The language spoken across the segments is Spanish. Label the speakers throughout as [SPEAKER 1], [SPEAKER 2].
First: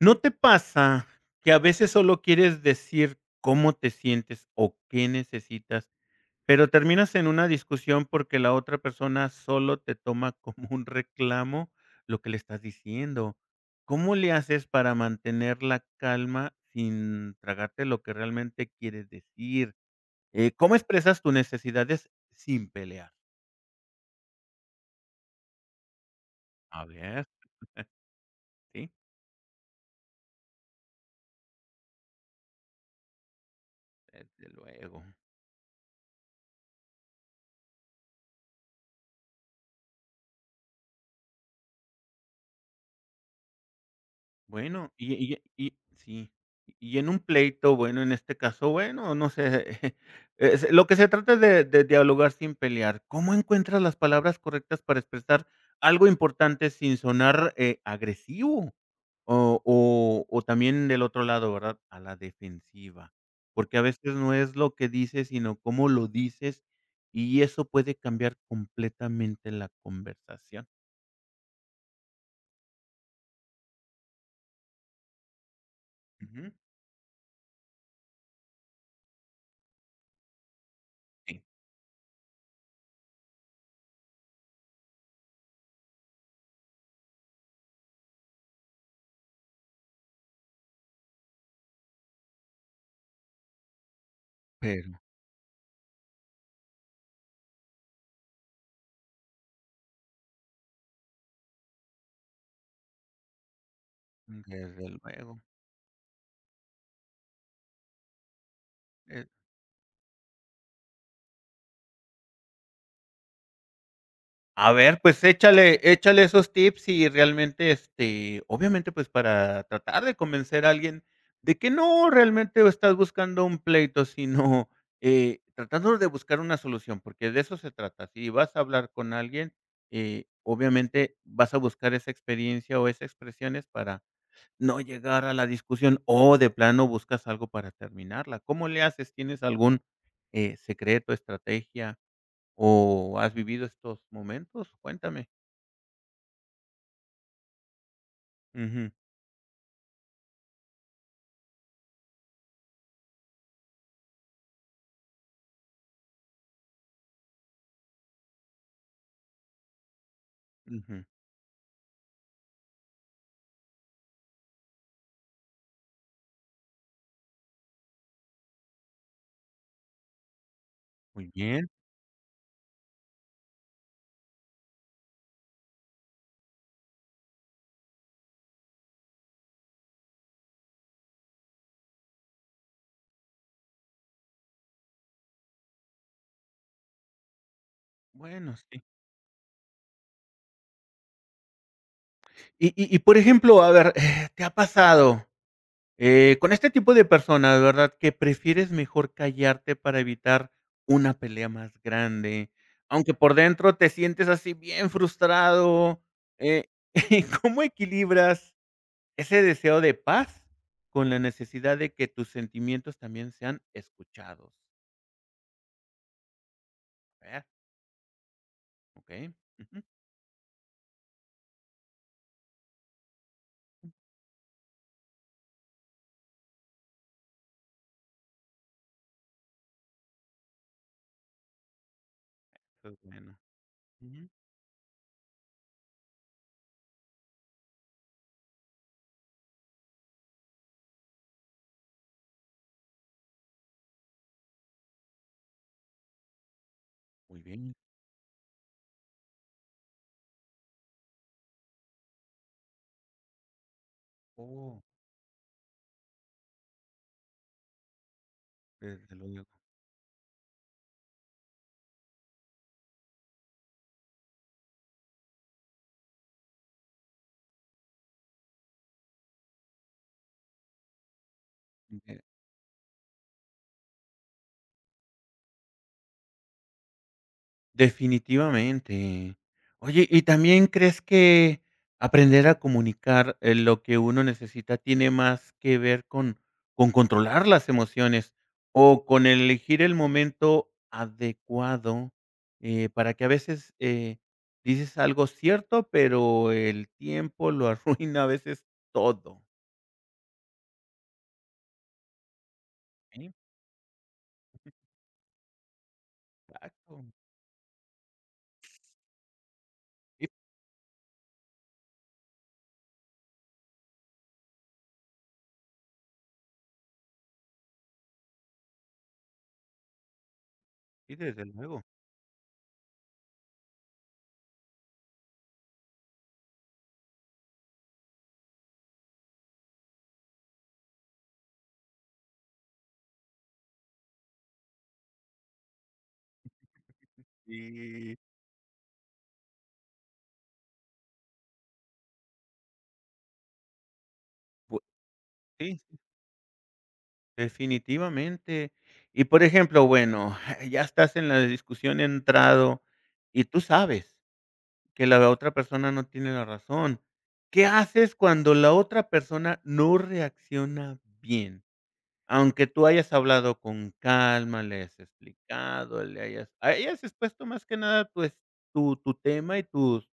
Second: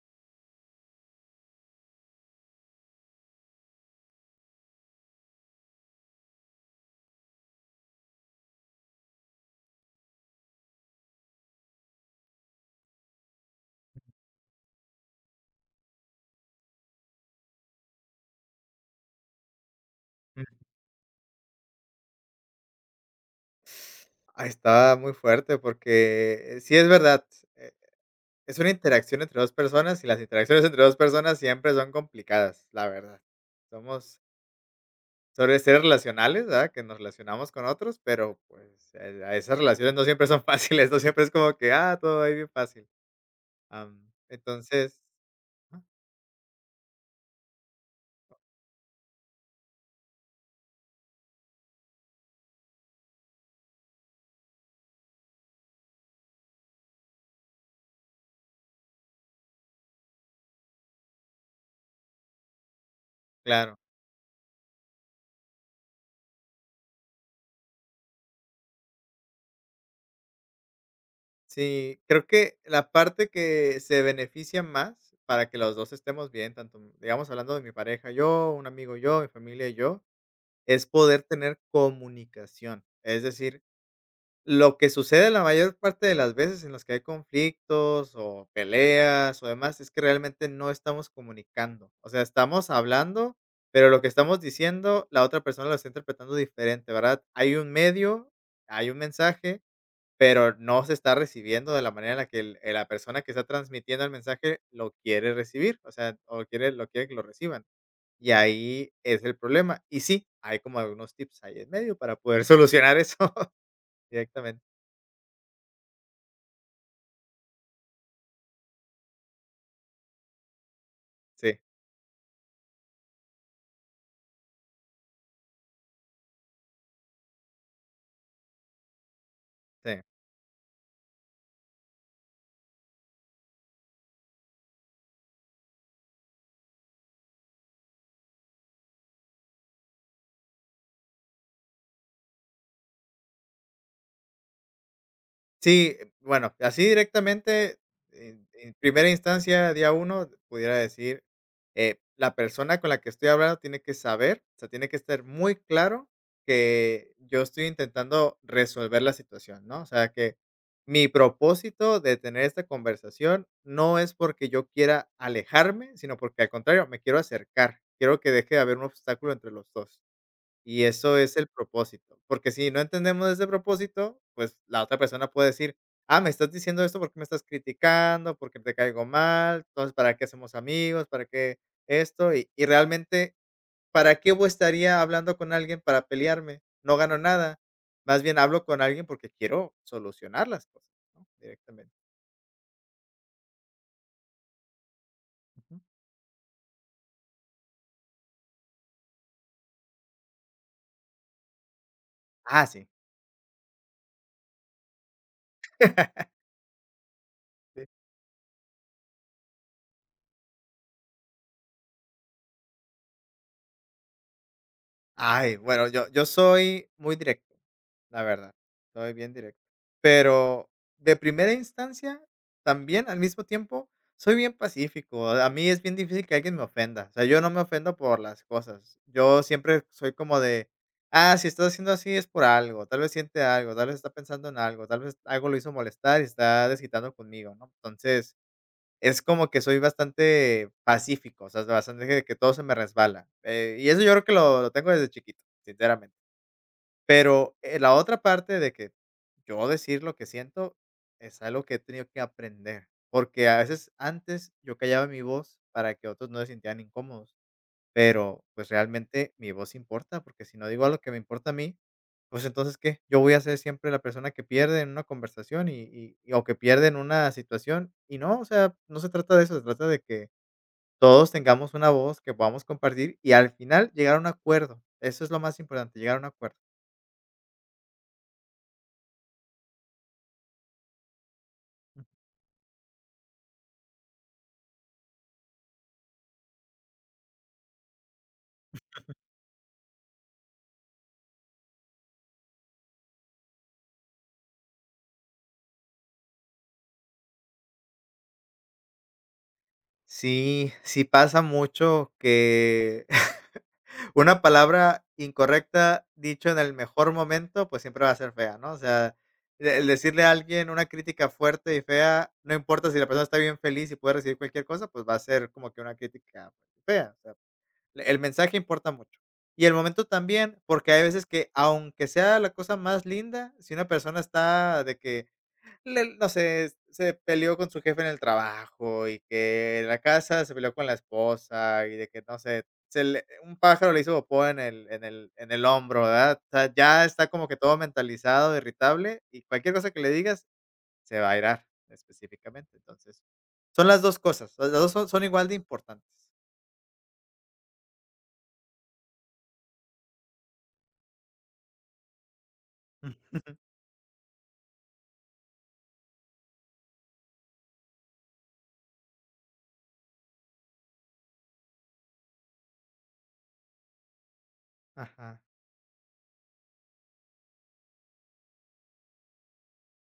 [SPEAKER 1] ¿No te pasa que a veces solo quieres decir cómo te sientes o qué necesitas, pero terminas en una discusión porque la otra persona solo te toma como un reclamo lo que le estás diciendo? ¿Cómo le haces para mantener la calma sin tragarte lo que realmente quieres decir?
[SPEAKER 2] Mm.
[SPEAKER 1] ¿Cómo expresas tus necesidades sin pelear?
[SPEAKER 2] Ah, está muy fuerte porque sí
[SPEAKER 1] A
[SPEAKER 2] es verdad,
[SPEAKER 1] ver,
[SPEAKER 2] eh, es una
[SPEAKER 1] sí,
[SPEAKER 2] interacción entre 2 personas y las interacciones entre 2 personas siempre son complicadas, la verdad. Somos
[SPEAKER 1] desde luego.
[SPEAKER 2] sobre ser relacionales, ¿verdad? Que nos relacionamos con otros, pero, pues, a esas relaciones no siempre son fáciles, no siempre es como que, ah, todo ahí bien fácil.
[SPEAKER 1] Bueno,
[SPEAKER 2] Entonces
[SPEAKER 1] y
[SPEAKER 2] ajá,
[SPEAKER 1] sí. Y en un pleito, bueno, en este caso, bueno, no sé, es lo que se trata es de dialogar sin pelear. ¿Cómo encuentras las palabras correctas para expresar algo importante sin sonar, agresivo? O también del otro lado, ¿verdad? A la defensiva,
[SPEAKER 2] claro.
[SPEAKER 1] porque a veces no es lo que dices, sino cómo lo dices, y eso puede cambiar completamente la conversación.
[SPEAKER 2] Sí, creo que la parte que se beneficia más para que los 2 estemos
[SPEAKER 1] Ujú.
[SPEAKER 2] bien, tanto, digamos, hablando de mi pareja, yo, un amigo, yo, mi familia y yo es poder
[SPEAKER 1] Sí,
[SPEAKER 2] tener comunicación. Es decir, lo que sucede la mayor parte de las veces en las que hay conflictos o peleas o demás es que realmente no estamos comunicando. O sea, estamos hablando, pero lo que estamos
[SPEAKER 1] pero
[SPEAKER 2] diciendo, la otra persona lo está interpretando diferente, ¿verdad? Hay un medio, hay un mensaje, pero no se está recibiendo de la manera en la que la persona que está transmitiendo el
[SPEAKER 1] Mm,
[SPEAKER 2] mensaje
[SPEAKER 1] desde
[SPEAKER 2] lo quiere
[SPEAKER 1] luego.
[SPEAKER 2] recibir, o sea, o quiere, lo quiere que lo reciban. Y ahí es
[SPEAKER 1] Eh
[SPEAKER 2] el problema. Y sí, hay como algunos tips ahí en medio para poder solucionar eso directamente.
[SPEAKER 1] A ver, pues échale esos tips y realmente, este, obviamente, pues, para tratar de convencer a alguien de
[SPEAKER 2] Sí,
[SPEAKER 1] que no realmente estás buscando un pleito, sino, tratando de buscar una solución, porque de eso se trata. Si vas a hablar con alguien,
[SPEAKER 2] sí.
[SPEAKER 1] obviamente vas a buscar esa experiencia o esas expresiones para no llegar a la discusión, o de plano buscas algo para terminarla. ¿Cómo le haces? ¿Tienes algún, secreto, estrategia? ¿O has vivido estos momentos? Cuéntame.
[SPEAKER 2] Sí, bueno, así directamente, en
[SPEAKER 1] Ujú,
[SPEAKER 2] primera instancia, día uno, pudiera decir, la persona con la que estoy hablando tiene que saber, o sea, tiene que estar muy claro que yo estoy intentando resolver la situación, ¿no? O sea, que
[SPEAKER 1] ujú.
[SPEAKER 2] mi propósito de tener esta conversación no es porque yo quiera alejarme, sino porque al contrario, me quiero acercar, quiero que deje de haber un obstáculo entre los 2. Y eso
[SPEAKER 1] Muy
[SPEAKER 2] es el
[SPEAKER 1] bien,
[SPEAKER 2] propósito, porque si no entendemos ese propósito, pues la otra persona puede decir: "Ah, me estás diciendo esto porque me estás criticando, porque te caigo mal, entonces, ¿para qué hacemos amigos? ¿Para qué esto?". Y realmente, ¿para qué voy estaría hablando con alguien para pelearme? No gano nada. Más bien
[SPEAKER 1] bueno,
[SPEAKER 2] hablo con
[SPEAKER 1] sí.
[SPEAKER 2] alguien porque quiero solucionar las cosas, ¿no? Directamente.
[SPEAKER 1] Y, por ejemplo, a ver, ¿te ha pasado,
[SPEAKER 2] Ujú.
[SPEAKER 1] con este tipo de personas, verdad, que prefieres mejor callarte para evitar una pelea más grande,
[SPEAKER 2] Ah, sí.
[SPEAKER 1] aunque por dentro te sientes así bien frustrado? Eh, ¿cómo equilibras ese deseo de paz con la necesidad de que tus sentimientos también sean escuchados?
[SPEAKER 2] Ay, bueno, yo soy muy
[SPEAKER 1] A ver,
[SPEAKER 2] directo, la verdad, soy
[SPEAKER 1] okey.
[SPEAKER 2] bien directo.
[SPEAKER 1] Ujú,
[SPEAKER 2] Pero de primera instancia, también al mismo tiempo, soy bien pacífico. A mí es bien difícil que alguien me ofenda. O sea, yo no me ofendo por las cosas. Yo siempre soy como de, ah, si estás haciendo así es por algo,
[SPEAKER 1] eso
[SPEAKER 2] tal
[SPEAKER 1] es
[SPEAKER 2] vez
[SPEAKER 1] bueno.
[SPEAKER 2] siente algo, tal vez está
[SPEAKER 1] Ujú.
[SPEAKER 2] pensando en algo, tal vez algo lo hizo molestar y está desquitando conmigo, ¿no? Entonces, es como que soy bastante pacífico, o sea, bastante de que todo se me resbala. Y eso yo creo que lo tengo desde chiquito, sinceramente.
[SPEAKER 1] Muy
[SPEAKER 2] Pero,
[SPEAKER 1] bien.
[SPEAKER 2] la otra parte de que yo decir lo que siento es algo que he tenido que aprender, porque a veces antes yo
[SPEAKER 1] Oh,
[SPEAKER 2] callaba mi voz para que otros no se sintieran incómodos. Pero, pues,
[SPEAKER 1] desde
[SPEAKER 2] realmente
[SPEAKER 1] luego.
[SPEAKER 2] mi voz importa, porque si no digo algo que me importa a mí, pues, entonces, ¿qué? Yo voy a ser siempre la persona que pierde en una conversación y o que pierde en una situación, y no, o sea, no se trata de eso, se trata de que todos tengamos una voz
[SPEAKER 1] De
[SPEAKER 2] que podamos compartir y al final llegar a un acuerdo. Eso es lo más importante, llegar a un acuerdo.
[SPEAKER 1] definitivamente. Oye, ¿y también crees que aprender a comunicar, lo que uno necesita tiene más que ver con controlar las emociones o con elegir el momento adecuado, para que a veces, dices algo cierto, pero el tiempo lo arruina a veces todo?
[SPEAKER 2] Sí, sí pasa mucho que una palabra incorrecta dicho en el
[SPEAKER 1] Exacto.
[SPEAKER 2] mejor momento, pues siempre va a ser fea, ¿no? O sea, de el decirle
[SPEAKER 1] Sí,
[SPEAKER 2] a alguien una crítica fuerte y fea, no importa si la persona está bien feliz y puede recibir cualquier cosa, pues va a ser como que una crítica fea. O sea, el mensaje importa mucho. Y el momento también, porque hay
[SPEAKER 1] sí,
[SPEAKER 2] veces
[SPEAKER 1] desde
[SPEAKER 2] que,
[SPEAKER 1] luego.
[SPEAKER 2] aunque sea la cosa más linda, si una persona está de que le no sé, se peleó con su jefe en el trabajo y que en la casa se peleó con la esposa y de que, no sé, se le un pájaro le hizo popó en el hombro, ¿verdad? O sea, ya está como que todo
[SPEAKER 1] Y,
[SPEAKER 2] mentalizado, irritable, y cualquier cosa que le digas se va a irar específicamente. Entonces, son las dos cosas, las
[SPEAKER 1] bu
[SPEAKER 2] 2 son igual de
[SPEAKER 1] sí.
[SPEAKER 2] importantes.
[SPEAKER 1] Definitivamente. Y, por ejemplo, bueno, ya estás en la discusión entrado y tú sabes que la otra persona no tiene la razón. ¿Qué haces cuando la otra persona no reacciona bien? Aunque tú hayas hablado con calma, le hayas
[SPEAKER 2] Ajá.
[SPEAKER 1] explicado, le hayas expuesto más que nada tu es tu tu tema y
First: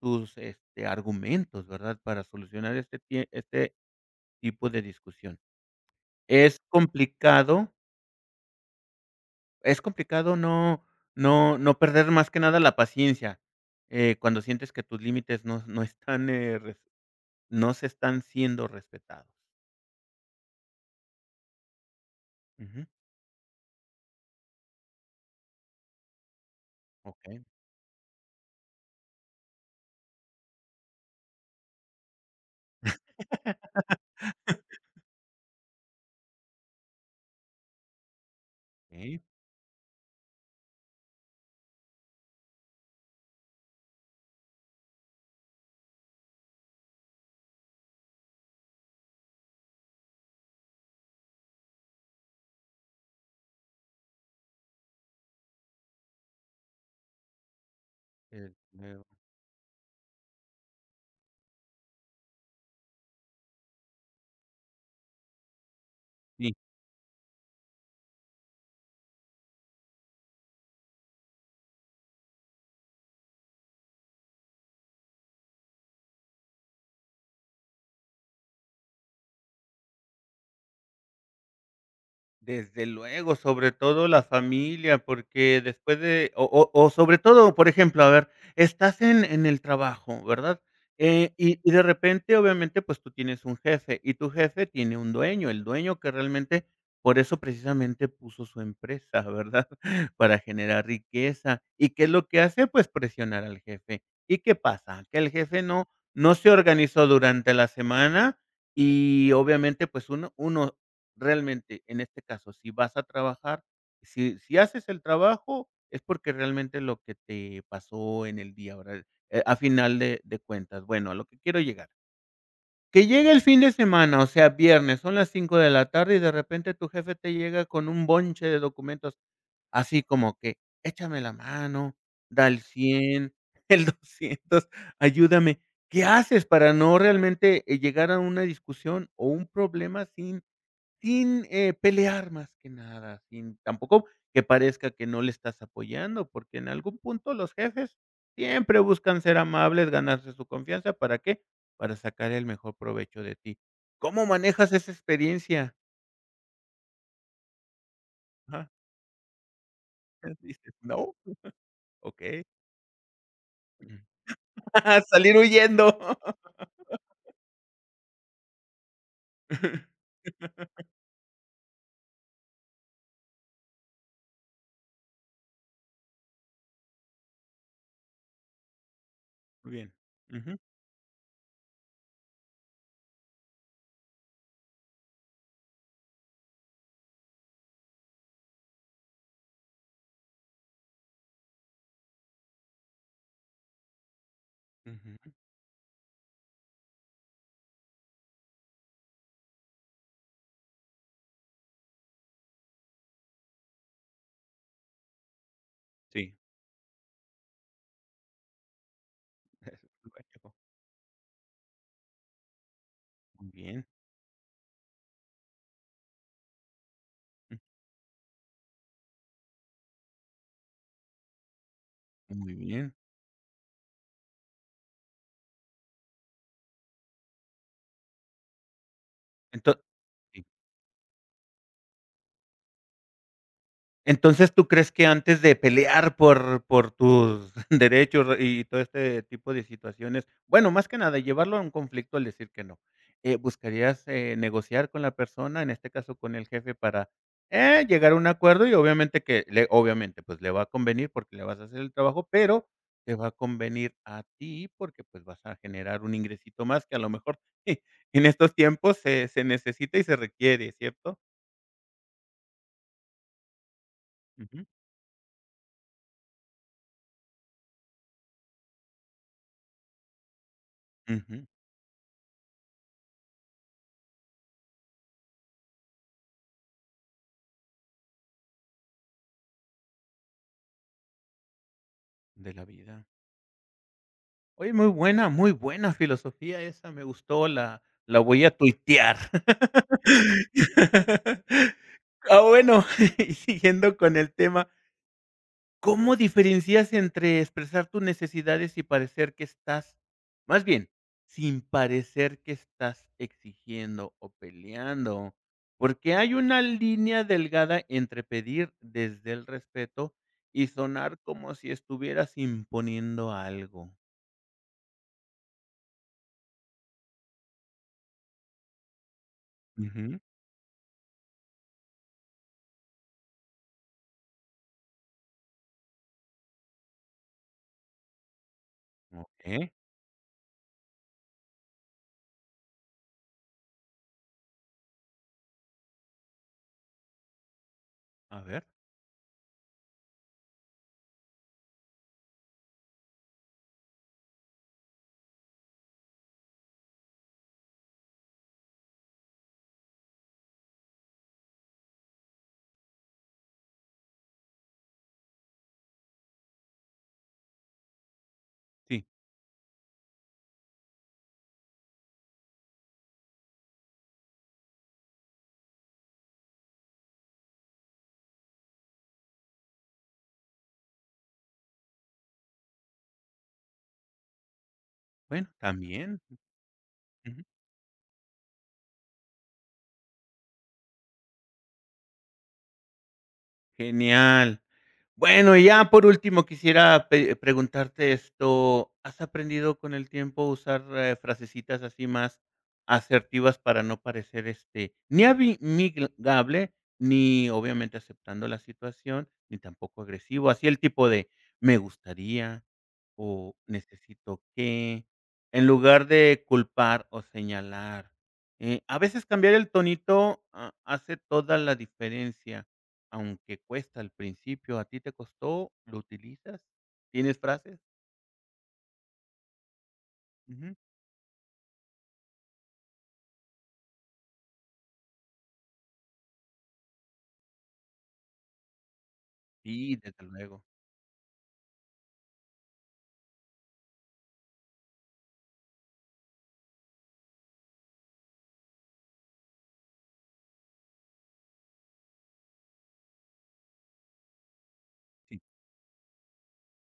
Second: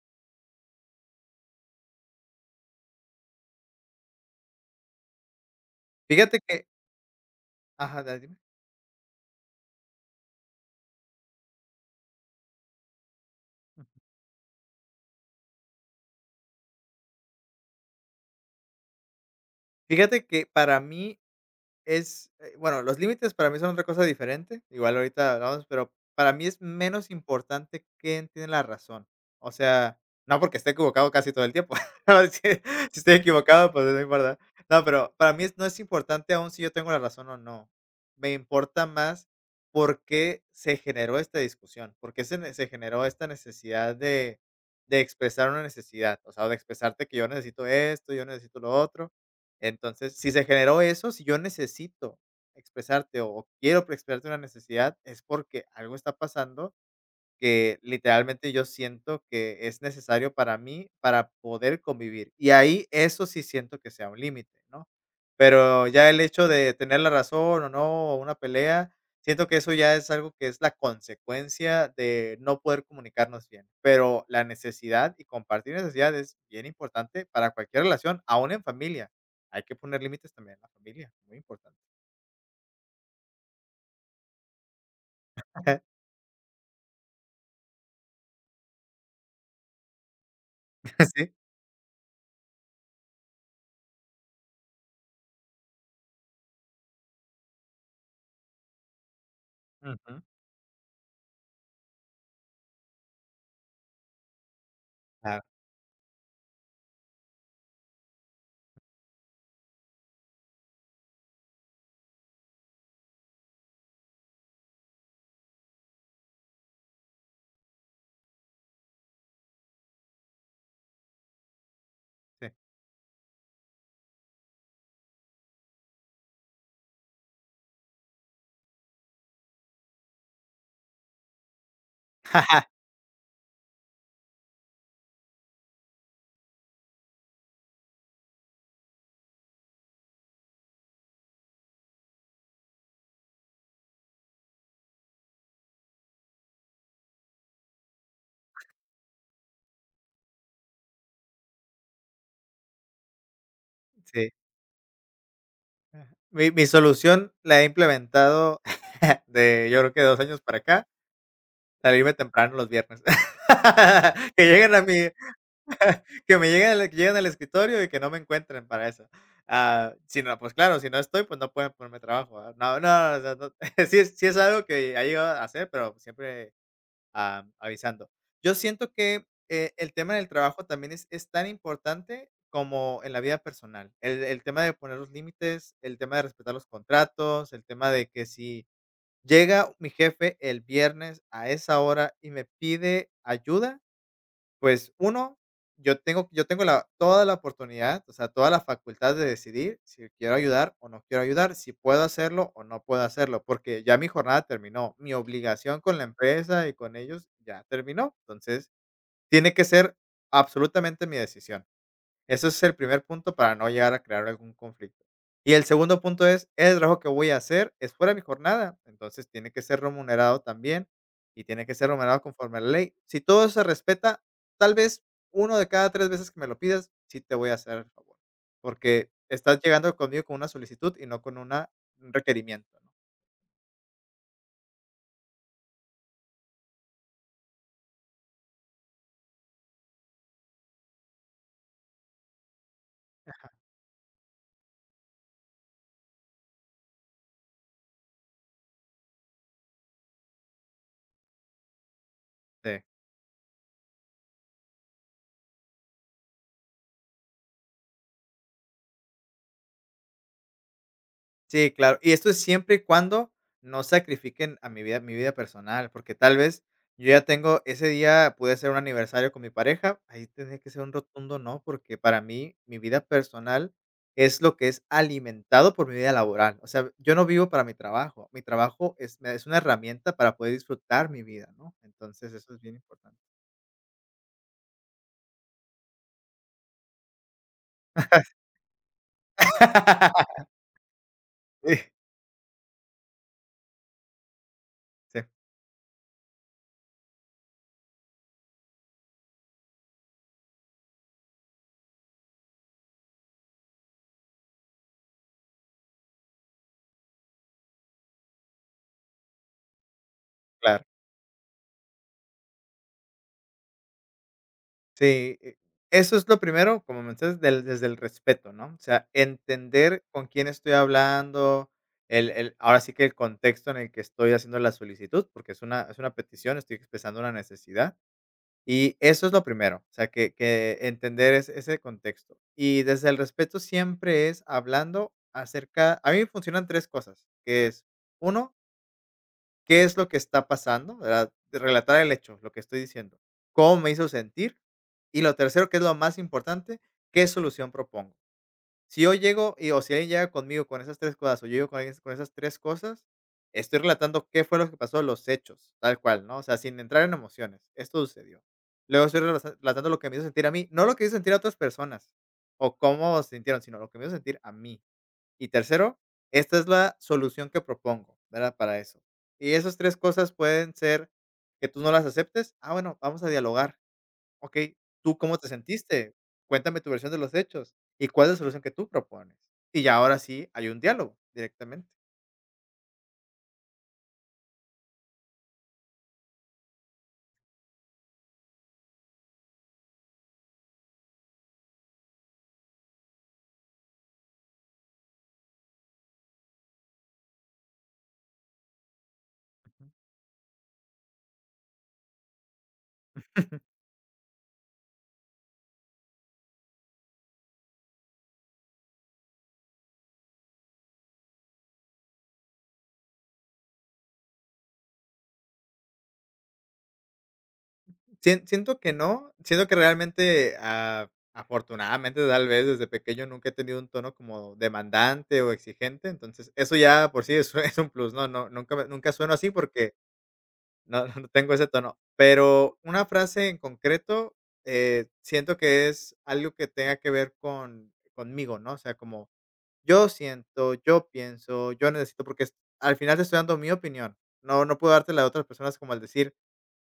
[SPEAKER 1] tus, este, argumentos, ¿verdad? Para solucionar este tie este tipo de discusión.
[SPEAKER 2] Fíjate
[SPEAKER 1] Es
[SPEAKER 2] que
[SPEAKER 1] complicado
[SPEAKER 2] ajá, dime.
[SPEAKER 1] Es complicado no perder más que nada la paciencia, cuando sientes que tus límites no están, res no se están siendo respetados.
[SPEAKER 2] Fíjate que para mí es, bueno,
[SPEAKER 1] Ujú.
[SPEAKER 2] los límites para mí son otra cosa diferente, igual ahorita hablamos, pero para mí es menos
[SPEAKER 1] Okey,
[SPEAKER 2] importante quién tiene la razón. O sea, no porque esté equivocado casi todo el tiempo. No, si si estoy equivocado, pues no importa. No, pero para mí es no es importante aún si yo tengo la razón o no. Me importa
[SPEAKER 1] okey,
[SPEAKER 2] más por qué se generó esta discusión, por qué se, se generó esta necesidad de expresar una necesidad, o sea, de expresarte que yo necesito esto, yo necesito lo otro entonces, si se generó eso, si yo necesito expresarte o quiero expresarte una necesidad, es porque algo está pasando que literalmente
[SPEAKER 1] desde
[SPEAKER 2] yo
[SPEAKER 1] luego.
[SPEAKER 2] siento que es necesario para mí para poder convivir. Y ahí eso sí siento que sea un límite, ¿no? Pero ya el hecho
[SPEAKER 1] Sí.
[SPEAKER 2] de tener la razón o no, o una pelea, siento que eso ya es algo que es la consecuencia de no poder comunicarnos bien. Pero la necesidad y compartir necesidad es bien importante para cualquier relación, aún en familia. Hay que poner límites también en la familia, muy importante.
[SPEAKER 1] Desde luego, sobre todo la familia, porque después de o sobre todo, por ejemplo, a ver, estás en el trabajo, ¿verdad?
[SPEAKER 2] Sí.
[SPEAKER 1] Y de repente, obviamente, pues, tú tienes un jefe, y tu jefe tiene un dueño, el dueño que realmente por eso precisamente puso su empresa, ¿verdad?
[SPEAKER 2] Ujú.
[SPEAKER 1] Para generar riqueza, ¿y qué es lo que hace? Pues, presionar al jefe, ¿y qué pasa? Que el
[SPEAKER 2] Ah,
[SPEAKER 1] jefe no se organizó durante la semana y, obviamente, pues, uno realmente, en este caso, si vas a trabajar, si haces el trabajo, es porque realmente lo que te pasó en el día, ¿verdad? A final de cuentas. Bueno, a lo que quiero llegar.
[SPEAKER 2] sí,
[SPEAKER 1] Que llegue el fin de semana, o sea, viernes, son las 5 de la tarde y de repente tu jefe te llega con un bonche de documentos, así como que: "Échame la mano, da el 100 el 200 ayúdame". ¿Qué haces para no realmente, llegar a una discusión o un problema sin pelear más que nada, sin tampoco que parezca que no le estás apoyando, porque en algún punto los jefes siempre buscan ser amables, ganarse su confianza, ¿para qué? Para sacar el mejor provecho de ti. ¿Cómo
[SPEAKER 2] sí.
[SPEAKER 1] manejas esa experiencia?
[SPEAKER 2] Mi solución la he implementado
[SPEAKER 1] Ajá,
[SPEAKER 2] de, yo creo que 2 años para
[SPEAKER 1] dices:
[SPEAKER 2] acá,
[SPEAKER 1] "No,
[SPEAKER 2] salirme
[SPEAKER 1] okey".
[SPEAKER 2] temprano los viernes. Que lleguen a mi
[SPEAKER 1] Salir huyendo.
[SPEAKER 2] que me lleguen al que lleguen al escritorio y que no me encuentren para eso. Ah, si no, pues claro, si no estoy, pues no pueden ponerme trabajo, ¿verdad? No, no, o sea, no sí es algo que ha llegado a hacer, pero siempre avisando. Yo siento que,
[SPEAKER 1] Muy
[SPEAKER 2] el
[SPEAKER 1] bien.
[SPEAKER 2] tema del
[SPEAKER 1] Ujú,
[SPEAKER 2] trabajo también es tan importante como en la vida personal. El tema de poner los límites, el tema de respetar los contratos, el tema de que si llega mi jefe el viernes a esa hora y me pide ayuda pues
[SPEAKER 1] ujú.
[SPEAKER 2] uno, yo tengo la toda la oportunidad, o sea, toda la facultad de decidir si quiero ayudar o no quiero ayudar, si puedo hacerlo o no puedo hacerlo, porque ya mi jornada terminó, mi obligación con la
[SPEAKER 1] Sí,
[SPEAKER 2] empresa y con ellos ya terminó, entonces tiene que ser absolutamente mi decisión. Ese es el primer punto
[SPEAKER 1] muy
[SPEAKER 2] para no
[SPEAKER 1] bien.
[SPEAKER 2] llegar a crear algún conflicto. Y el segundo punto es, el trabajo que voy a hacer es fuera de mi jornada, entonces tiene que ser remunerado también y tiene que ser remunerado
[SPEAKER 1] Muy
[SPEAKER 2] conforme a la ley.
[SPEAKER 1] bien.
[SPEAKER 2] Si todo se respeta, tal vez uno de cada tres veces que me lo pidas, sí te voy a hacer el favor, porque estás
[SPEAKER 1] Ento
[SPEAKER 2] llegando conmigo con una solicitud y no con una, un requerimiento, ¿no?
[SPEAKER 1] Entonces, ¿tú crees que antes de pelear por tus derechos y todo este tipo de situaciones? Bueno, más que nada, llevarlo a un conflicto al decir que no, ¿buscarías, negociar con la persona, en este caso con el jefe, para, llegar a un acuerdo? Y obviamente, pues, le va a convenir porque le vas a hacer el trabajo, pero te va a convenir a ti porque, pues, vas a generar un ingresito más que a lo mejor en estos tiempos se necesita y se requiere, ¿cierto?
[SPEAKER 2] Sí, claro. Y esto es siempre y cuando no sacrifiquen
[SPEAKER 1] Ujú.
[SPEAKER 2] a mi vida personal, porque tal vez yo ya tengo ese día pude ser un aniversario con mi pareja, ahí tendría que ser un rotundo
[SPEAKER 1] Ujú,
[SPEAKER 2] no, porque para mí mi vida personal es lo que es alimentado por mi vida laboral. O sea, yo no vivo para mi trabajo es me es una herramienta para poder disfrutar mi vida, ¿no? Entonces, eso
[SPEAKER 1] de
[SPEAKER 2] es
[SPEAKER 1] la
[SPEAKER 2] bien
[SPEAKER 1] vida.
[SPEAKER 2] importante.
[SPEAKER 1] Oye, muy buena filosofía esa, me gustó, la voy a tuitear.
[SPEAKER 2] Sí,
[SPEAKER 1] Ah, bueno, y siguiendo con el tema,
[SPEAKER 2] sí,
[SPEAKER 1] ¿cómo diferencias entre expresar tus necesidades y parecer que estás más bien, sin parecer que estás exigiendo o peleando? Porque hay una línea delgada entre pedir desde el respeto y
[SPEAKER 2] claro.
[SPEAKER 1] sonar como si estuvieras imponiendo algo.
[SPEAKER 2] Sí, eso es lo primero, como mencionas, del desde el respeto, ¿no? O sea, entender
[SPEAKER 1] Ujú.
[SPEAKER 2] con quién estoy hablando, el ahora sí que el contexto en el que estoy haciendo la solicitud, porque es una petición, estoy expresando una necesidad, y eso es lo
[SPEAKER 1] Okey.
[SPEAKER 2] primero, o sea, que entender ese contexto. Y desde el respeto siempre es hablando acerca a mí me funcionan 3 cosas, que es,
[SPEAKER 1] A
[SPEAKER 2] uno
[SPEAKER 1] ver,
[SPEAKER 2] ¿qué es lo que está pasando?, ¿verdad? Relatar el hecho, lo que estoy diciendo. ¿Cómo me hizo sentir? Y lo tercero, que es lo más importante, ¿qué solución propongo? Si yo llego y o si alguien llega conmigo con esas 3 cosas, o yo llego con alguien con esas 3 cosas, estoy relatando qué fue lo que pasó, los hechos, tal cual, ¿no? O sea, sin entrar en emociones, esto sucedió.
[SPEAKER 1] sí,
[SPEAKER 2] Luego estoy relasa relatando lo que me hizo sentir a mí, no lo que hizo sentir a otras personas, o cómo sintieron, sino lo que me hizo sentir a mí. Y tercero, esta es la solución que propongo, ¿verdad? Para eso. Y esas 3 cosas pueden ser que tú no las aceptes. Ah, bueno, vamos a dialogar. Okey, ¿tú cómo te
[SPEAKER 1] bueno,
[SPEAKER 2] sentiste?
[SPEAKER 1] también,
[SPEAKER 2] Cuéntame tu versión de los
[SPEAKER 1] ujú,
[SPEAKER 2] hechos, ¿y cuál es la solución que tú propones? Y ya ahora sí hay un diálogo directamente.
[SPEAKER 1] genial. Bueno, y ya por último quisiera pe preguntarte esto, ¿has aprendido con el tiempo a usar, frasecitas así más asertivas para no parecer, este, ni obviamente aceptando la situación, ni tampoco agresivo? Así el tipo de: "Me gustaría", o necesito que, en lugar de culpar o señalar. A veces cambiar el tonito ha hace toda la diferencia, aunque cuesta al principio. ¿A ti te costó? ¿Lo utilizas? ¿Tienes frases?
[SPEAKER 2] Siento que no, siento que realmente,
[SPEAKER 1] Ujú.
[SPEAKER 2] ah, afortunadamente, tal vez desde pequeño nunca he tenido un tono como demandante o exigente, entonces eso ya por sí es es un plus, ¿no? No, nunca sueno así porque
[SPEAKER 1] Sí, desde luego.
[SPEAKER 2] no, no tengo ese tono, pero una frase en concreto, siento que es algo que tenga que ver con conmigo, ¿no? O sea, como yo siento, yo pienso, yo necesito, porque al final te estoy dando mi opinión. No, no puedo darte la de
[SPEAKER 1] Sí,
[SPEAKER 2] otras personas como al decir,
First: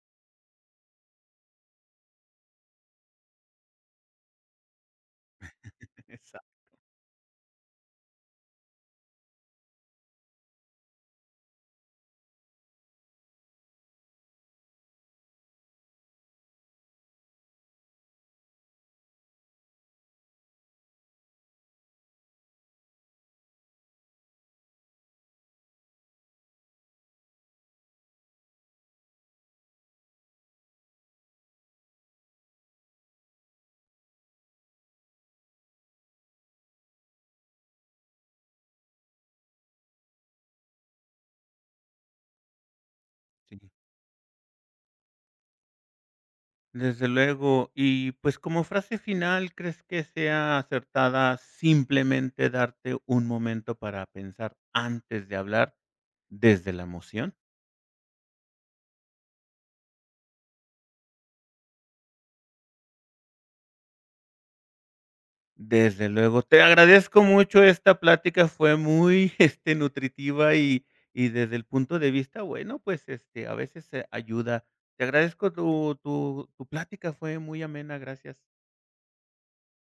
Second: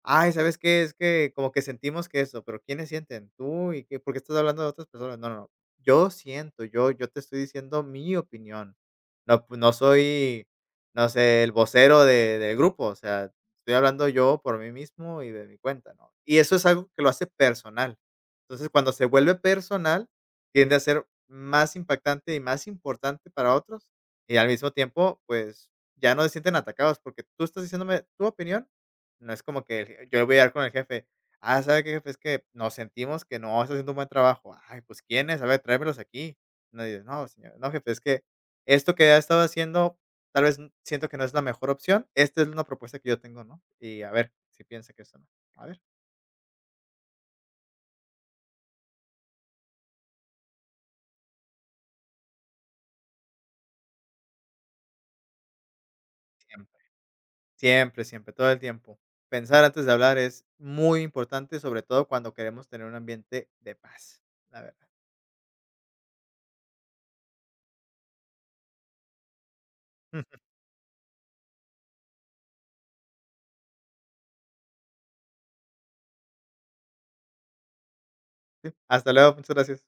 [SPEAKER 2] ay, ¿sabes qué? Es que como que sentimos que eso, pero ¿quiénes sienten? ¿Tú? ¿Y qué? ¿Por qué estás hablando de otras personas? No, no, no. Yo
[SPEAKER 1] exacto.
[SPEAKER 2] siento, yo te estoy diciendo mi opinión. No, pues, no soy, no sé, el vocero de del grupo, o sea, estoy hablando yo por mí mismo y de mi cuenta, ¿no? Y eso es algo que lo hace personal. Entonces, cuando se vuelve personal, tiende a ser más impactante y más importante para otros, y al mismo tiempo, pues, ya no se sienten atacados porque tú estás diciéndome tu opinión no es como que el je yo voy a dar con el jefe: "Ah, ¿sabe qué, jefe? Es que nos sentimos que no está haciendo un buen trabajo". "Ay, pues, ¿quién es? A ver, tráemelos aquí". No, dices: "No, señor, no, jefe, es que esto que ha estado haciendo, tal vez siento que no es la mejor opción. Esta es una propuesta que yo tengo,
[SPEAKER 1] Sí.
[SPEAKER 2] ¿no? Y a ver si piensa que esto no". A ver,
[SPEAKER 1] Desde luego. Y, pues, como frase final, ¿crees que sea acertada simplemente darte un momento para pensar antes de hablar desde
[SPEAKER 2] siempre,
[SPEAKER 1] la emoción?
[SPEAKER 2] siempre, siempre, todo el tiempo. Pensar antes de hablar es muy importante, sobre todo cuando queremos tener un ambiente de paz, la verdad.
[SPEAKER 1] Desde luego. Te agradezco mucho esta plática, fue muy, este, nutritiva y desde el punto de vista, bueno, pues, este, a veces, ayuda. Te agradezco tu tu plática, fue muy amena, gracias.
[SPEAKER 2] Sí, hasta luego, muchas gracias.